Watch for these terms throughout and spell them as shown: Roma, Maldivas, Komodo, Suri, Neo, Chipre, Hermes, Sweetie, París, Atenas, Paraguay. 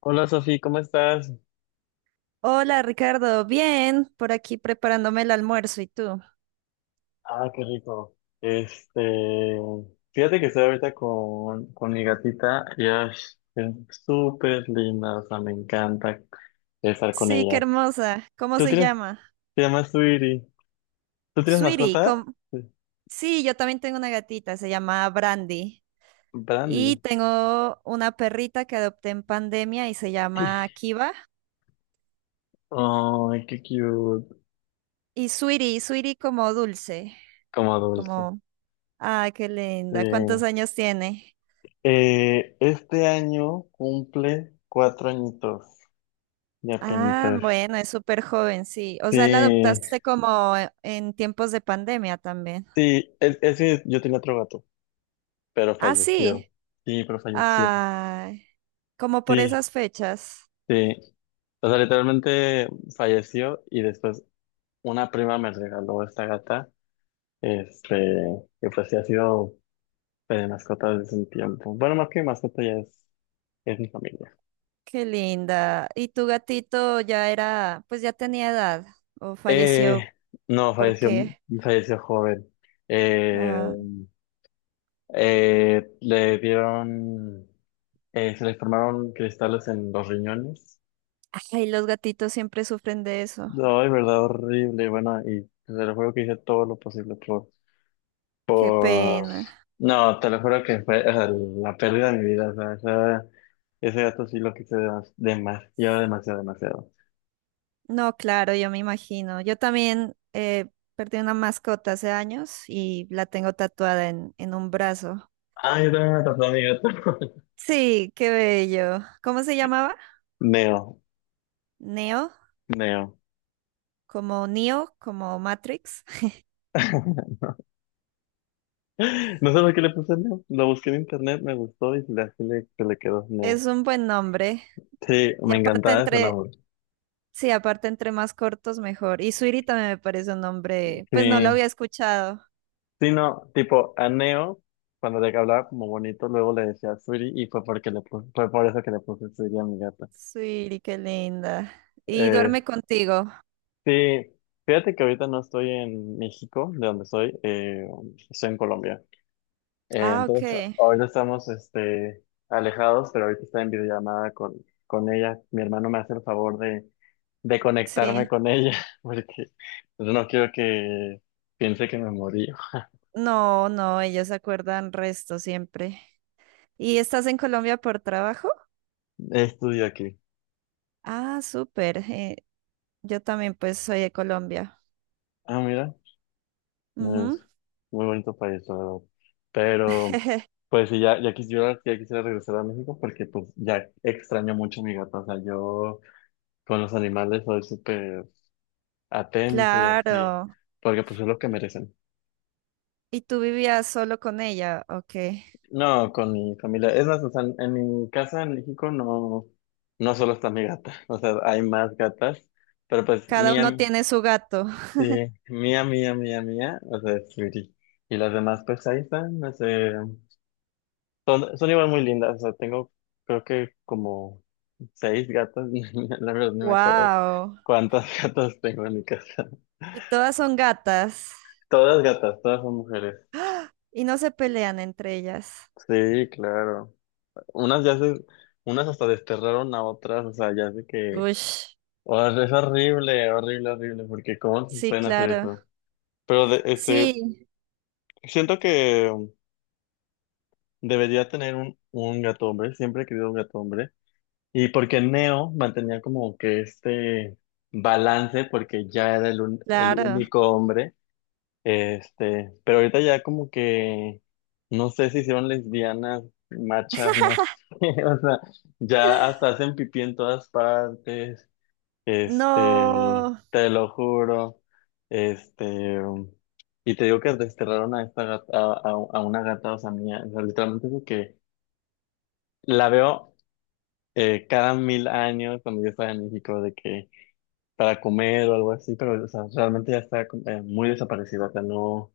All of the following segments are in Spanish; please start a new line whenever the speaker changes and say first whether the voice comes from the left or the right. left: Hola Sofi, ¿cómo estás?
right: Hola Ricardo, bien, por aquí preparándome el almuerzo, ¿y tú?
left: Ah, qué rico. Fíjate que estoy ahorita con mi gatita y es súper linda, o sea, me encanta estar con
right: Sí, qué
left: ella.
right: hermosa, ¿cómo
left: ¿Tú
right: se
left: tienes,
right: llama?
left: te llamas Sweetie? ¿Tú tienes
right: Sweetie,
left: mascota?
right: ¿cómo-
left: Sí.
right: sí, yo también tengo una gatita, se llama Brandy, y
left: Brandy.
right: tengo una perrita que adopté en pandemia y se llama Kiva,
left: Ay, qué cute.
right: y Sweetie, Sweetie como dulce,
left: Como dulce.
right: como, ah, qué
left: Sí.
right: linda, ¿cuántos años tiene?
left: Este año cumple 4 añitos. Ya
right: Ah,
left: penitas.
right: bueno, es súper joven, sí, o sea, la
left: Sí,
right: adoptaste como en tiempos de pandemia también.
left: sí, es que yo tenía otro gato. Pero
right: Ah, sí.
left: falleció. Sí, pero falleció.
right: Ay, como por
left: Sí,
right: esas fechas.
left: sí. O sea, literalmente falleció y después una prima me regaló esta gata, este, que pues sí ha sido de mascota desde un tiempo. Bueno, más que mascota ya es mi familia.
right: Qué linda. ¿Y tu gatito ya era, pues ya tenía edad o
left: Eh,
right: falleció?
left: no,
right: ¿Por
left: falleció,
right: qué?
left: falleció joven. Eh,
right: Ah,
left: eh, le dieron, se le formaron cristales en los riñones.
right: ay, los gatitos siempre sufren de eso.
left: No, de verdad horrible, bueno, y te lo juro que hice todo lo posible
right: Qué
left: por-
right: pena.
left: No, te lo juro que fue, o sea, la pérdida de mi vida, o sea, ese gato sí lo quise demasiado, demasiado, demasiado.
right: No, claro, yo me imagino. Yo también perdí una mascota hace años y la tengo tatuada en un brazo.
left: Ay, yo también me atrapó a mi gato.
right: Sí, qué bello. ¿Cómo se llamaba?
left: Neo,
right: Neo,
left: Neo.
right: Neo, como Matrix.
left: No sé por qué le puse Neo, lo busqué en internet, me gustó y así se le quedó Neo.
right: Es un buen nombre.
left: Sí,
right: Y
left: me
right: aparte
left: encantaba ese
right: entre,
left: nombre.
right: sí, aparte entre más cortos mejor. Y Suiri también me parece un nombre, pues no lo
left: Sí,
right: había escuchado.
left: sí, no, tipo, a Neo, cuando le hablaba como bonito, luego le decía Suri y fue porque fue por eso que le puse Suri a mi gata.
right: Suiri, qué linda. Y
left: Eh,
right: duerme contigo.
left: sí, fíjate que ahorita no estoy en México, de donde soy. Estoy en Colombia. Eh,
right: Ah, ok.
left: entonces, ahorita estamos alejados, pero ahorita está en videollamada con ella. Mi hermano me hace el favor de conectarme
right: Sí.
left: con ella, porque pues no quiero que piense que me morí.
right: No, no, ellos se acuerdan resto siempre. ¿Y estás en Colombia por trabajo?
left: Estudio aquí.
right: Ah, súper. Yo también pues soy de Colombia.
left: Ah, mira.
right: Ujú.
left: Es muy bonito país, la verdad. Pero pues sí, ya quisiera regresar a México porque pues ya extraño mucho a mi gato. O sea, yo con los animales soy súper atento y así,
right: Claro.
left: porque pues es lo que
right: ¿Y
left: merecen.
right: y tú vivías solo con ella? Ok.
left: No, con mi familia. Es más, o sea, en mi casa en México no, no solo está mi gata. O sea, hay más gatas, pero pues
right: Cada uno
left: mía,
right: tiene su gato.
left: sí, mía, mía, mía, mía, o sea, es Sweetie. Y las demás pues ahí están, no sé. Son igual muy lindas, o sea, tengo creo que como 6 gatas, la verdad no me acuerdo
right: Wow.
left: cuántas gatas tengo en mi casa.
right: Y todas son gatas
left: Todas gatas, todas son mujeres.
right: y no se pelean entre ellas.
left: Sí, claro. Unas ya se, Unas hasta desterraron a otras, o sea, ya sé que,
right: Uy,
left: o sea, es horrible, horrible, horrible, porque ¿cómo se
right: sí,
left: pueden hacer
right: claro.
left: eso? Pero
right: Sí,
left: siento que debería tener un gato hombre, siempre he querido un gato hombre. Y porque Neo mantenía como que este balance, porque ya era el
right: claro.
left: único hombre. Pero ahorita ya como que, no sé si hicieron lesbianas, machas, no sé, o sea, ya hasta hacen pipí en todas partes.
right: No,
left: Te lo juro. este, y te digo que desterraron a esta gata, a una gata, o sea, mía, o sea, literalmente es de que la veo cada 1.000 años cuando yo estaba en México, de que para comer o algo así, pero o sea, realmente ya está muy desaparecido, o sea, no,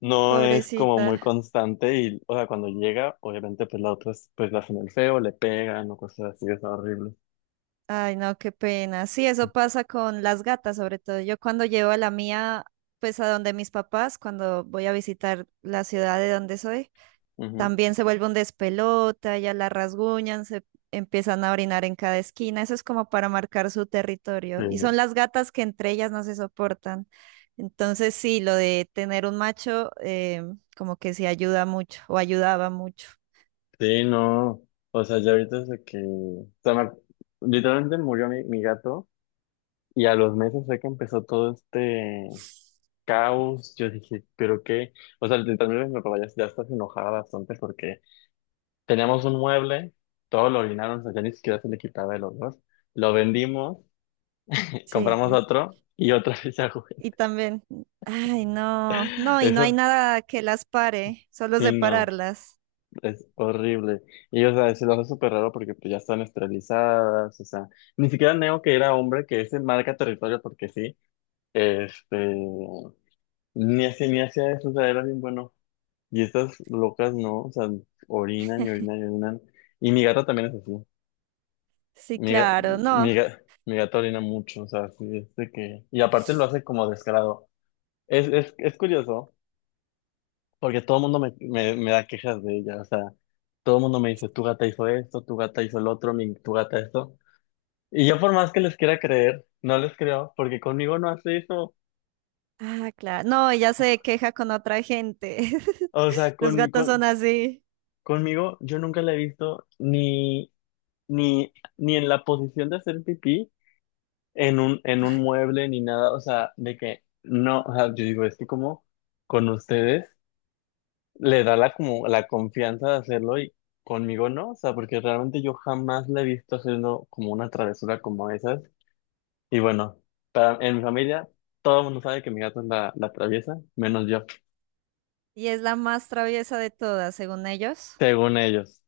left: no es como muy
right: pobrecita.
left: constante y, o sea, cuando llega, obviamente pues la otra es, pues la hacen el feo, le pegan o cosas así, es horrible.
right: Ay, no, qué pena. Sí, eso pasa con las gatas, sobre todo. Yo cuando llevo a la mía, pues a donde mis papás, cuando voy a visitar la ciudad de donde soy.
left: Ujú.
right: También se vuelve un despelota, ya la rasguñan, se empiezan a orinar en cada esquina. Eso es como para marcar su territorio. Y
left: Eh,
right: son las gatas que entre ellas no se soportan. Entonces sí, lo de tener un macho como que sí ayuda mucho o ayudaba mucho.
left: Sí, no, o sea, ya ahorita es de que, o sea, literalmente murió mi gato y a los meses fue que empezó todo este caos. Yo dije, pero qué, o sea, literalmente mi papá ya está enojada bastante porque teníamos un mueble, todo lo orinaron, o sea, ya ni siquiera se le quitaba el olor. Lo vendimos, compramos
right: Sí.
left: otro y otra vez a jugar.
right: Y también, ay, no, no, y no hay
left: Eso,
right: nada que las pare, solo
left: sí, no,
right: separarlas.
left: es horrible. Y, o sea, se lo hace súper raro porque pues ya están esterilizadas, o sea, ni siquiera Neo, que era hombre, que ese marca territorio porque sí, este, ni así, ni hacía eso, o sea, era bien bueno. Y estas locas no, o sea, orinan y orinan y orinan. Y mi gata también es así.
right: Sí,
left: Mi, ga-
right: claro,
left: mi,
right: no.
left: ga- mi gato orina mucho, o sea, sí, es de que. Y aparte lo hace como descarado. Es curioso, porque todo el mundo me da quejas de ella, o sea, todo el mundo me dice, tu gata hizo esto, tu gata hizo el otro, tu gata esto. Y yo por más que les quiera creer, no les creo, porque conmigo no hace eso.
right: Ah, claro. No, ella se queja con otra gente.
left: O sea,
right: Los gatos son así.
left: conmigo yo nunca la he visto ni, ni, ni en la posición de hacer pipí, en un mueble ni nada, o sea, de que no, o sea, yo digo, es que como con ustedes le da la como la confianza de hacerlo y conmigo no, o sea, porque realmente yo jamás la he visto haciendo como una travesura como esas. Y bueno, en mi familia todo el mundo sabe que mi gato es la traviesa, menos yo,
right: Y es la más traviesa de todas, según ellos.
left: según ellos,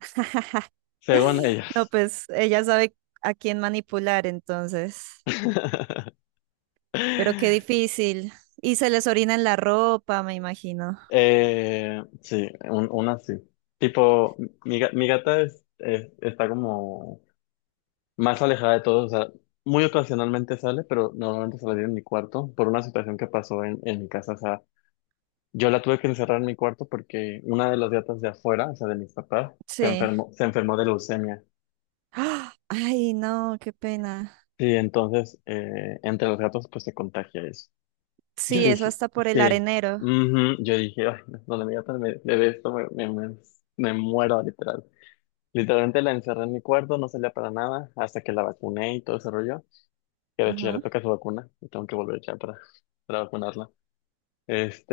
left: según
right: No,
left: ellos.
right: pues ella sabe a quién manipular, entonces. Pero qué difícil. Y se les orina en la ropa, me imagino.
left: Sí, una sí. Tipo, mi gata está como más alejada de todos, o sea, muy ocasionalmente sale, pero normalmente sale en mi cuarto por una situación que pasó en mi casa, o sea, yo la tuve que encerrar en mi cuarto porque una de las gatas de afuera, o sea, de mis papás,
right: Sí.
left: se enfermó de leucemia.
right: ¡Ah! Ay, no, qué pena.
left: Sí, entonces, entre los gatos pues se contagia eso. Yo
right: Sí, eso
left: dije,
right: hasta por el
left: sí,
right: arenero.
left: ujú, yo dije, ay, no, donde mi gata me ve esto, me muero, literal. Literalmente la encerré en mi cuarto, no salía para nada, hasta que la vacuné y todo ese rollo, que de hecho ya le
right: Ujú.
left: toca su vacuna, y tengo que volver ya para vacunarla.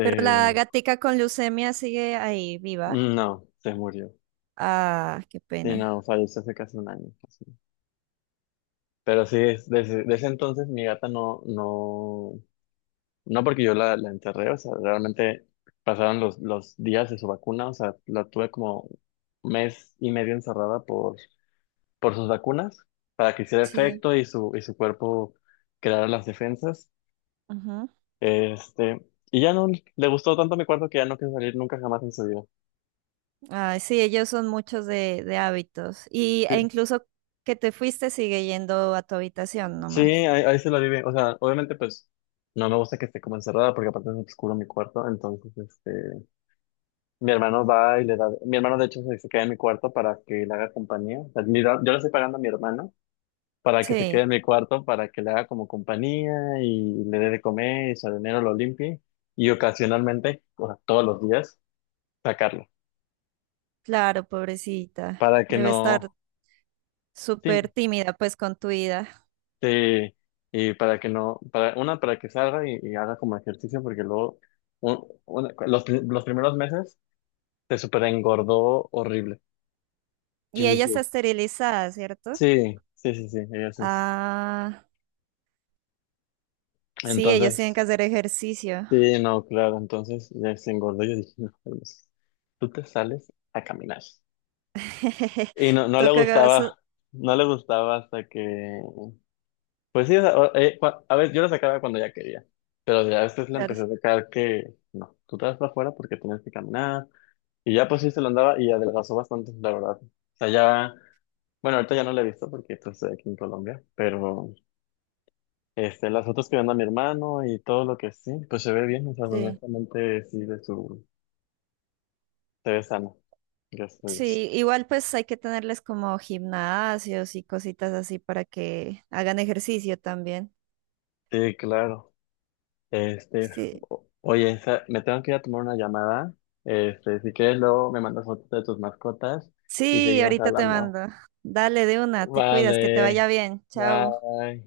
right: Pero la gatica con leucemia sigue ahí viva.
left: no, se murió.
right: Ah, qué
left: Sí, no,
right: pena.
left: falleció hace casi un año, casi. Pero sí, desde ese entonces mi gata no, no, no, porque yo la enterré, o sea, realmente pasaron los días de su vacuna, o sea, la tuve como mes y medio encerrada por sus vacunas, para que hiciera
right: Sí.
left: efecto y y su cuerpo creara las defensas.
right: Ujú.
left: Este, y ya no le gustó tanto mi cuarto que ya no quiso salir nunca jamás en su vida.
right: Ay, sí, ellos son muchos de hábitos. Y, e
left: Sí,
right: incluso que te fuiste sigue yendo a tu habitación
left: sí,
right: nomás.
left: ahí se la vive. O sea, obviamente pues no me gusta que esté como encerrada porque aparte es oscuro mi cuarto. Entonces, mi hermano va y le da, mi hermano de hecho se queda en mi cuarto para que le haga compañía. O sea, yo le estoy pagando a mi hermano para que se quede
right: Sí,
left: en mi cuarto, para que le haga como compañía y le dé de comer y su dinero lo limpie. Y ocasionalmente, o sea, todos los días, sacarlo
right: claro, pobrecita.
left: para que
right: Debe estar
left: no,
right: súper
left: sí,
right: tímida pues con tu vida.
left: sí, y para que no, para, una, para que salga y haga como ejercicio, porque luego, los primeros meses se super engordó horrible. Yo
right: Y ella
left: dije,
right: está esterilizada, ¿cierto?
left: sí, sí, sí, sí, ella sí
right: Ah, sí, ellos tienen
left: Entonces,
right: que hacer ejercicio.
left: sí, no, claro, entonces ya se engordó. Yo dije, no, Hermes, tú te sales a caminar. Y no, no le
right: Toca, que vas a-
left: gustaba, no le gustaba hasta que pues sí, o sea, a ver, yo la sacaba cuando ya quería, pero ya después la
right: claro,
left: empecé a sacar que no, tú te vas para afuera porque tienes que caminar, y ya pues sí se lo andaba y adelgazó bastante, la verdad. O sea, ya, bueno, ahorita ya no la he visto porque pues estoy aquí en Colombia, pero las fotos que manda mi hermano y todo lo que sí, pues se ve bien, o sea,
right: sí.
left: honestamente sí, se ve sano, gracias a Dios.
right: Sí, igual pues hay que tenerles como gimnasios y cositas así para que hagan ejercicio también.
left: Sí, claro. Este,
right: Sí,
left: oye, me tengo que ir a tomar una llamada. Si quieres, luego me mandas fotos de tus mascotas y
right: sí,
left: seguimos
right: ahorita te
left: hablando.
right: mando. Dale de una, te cuidas, que te vaya
left: Vale,
right: bien. Chao.
left: bye.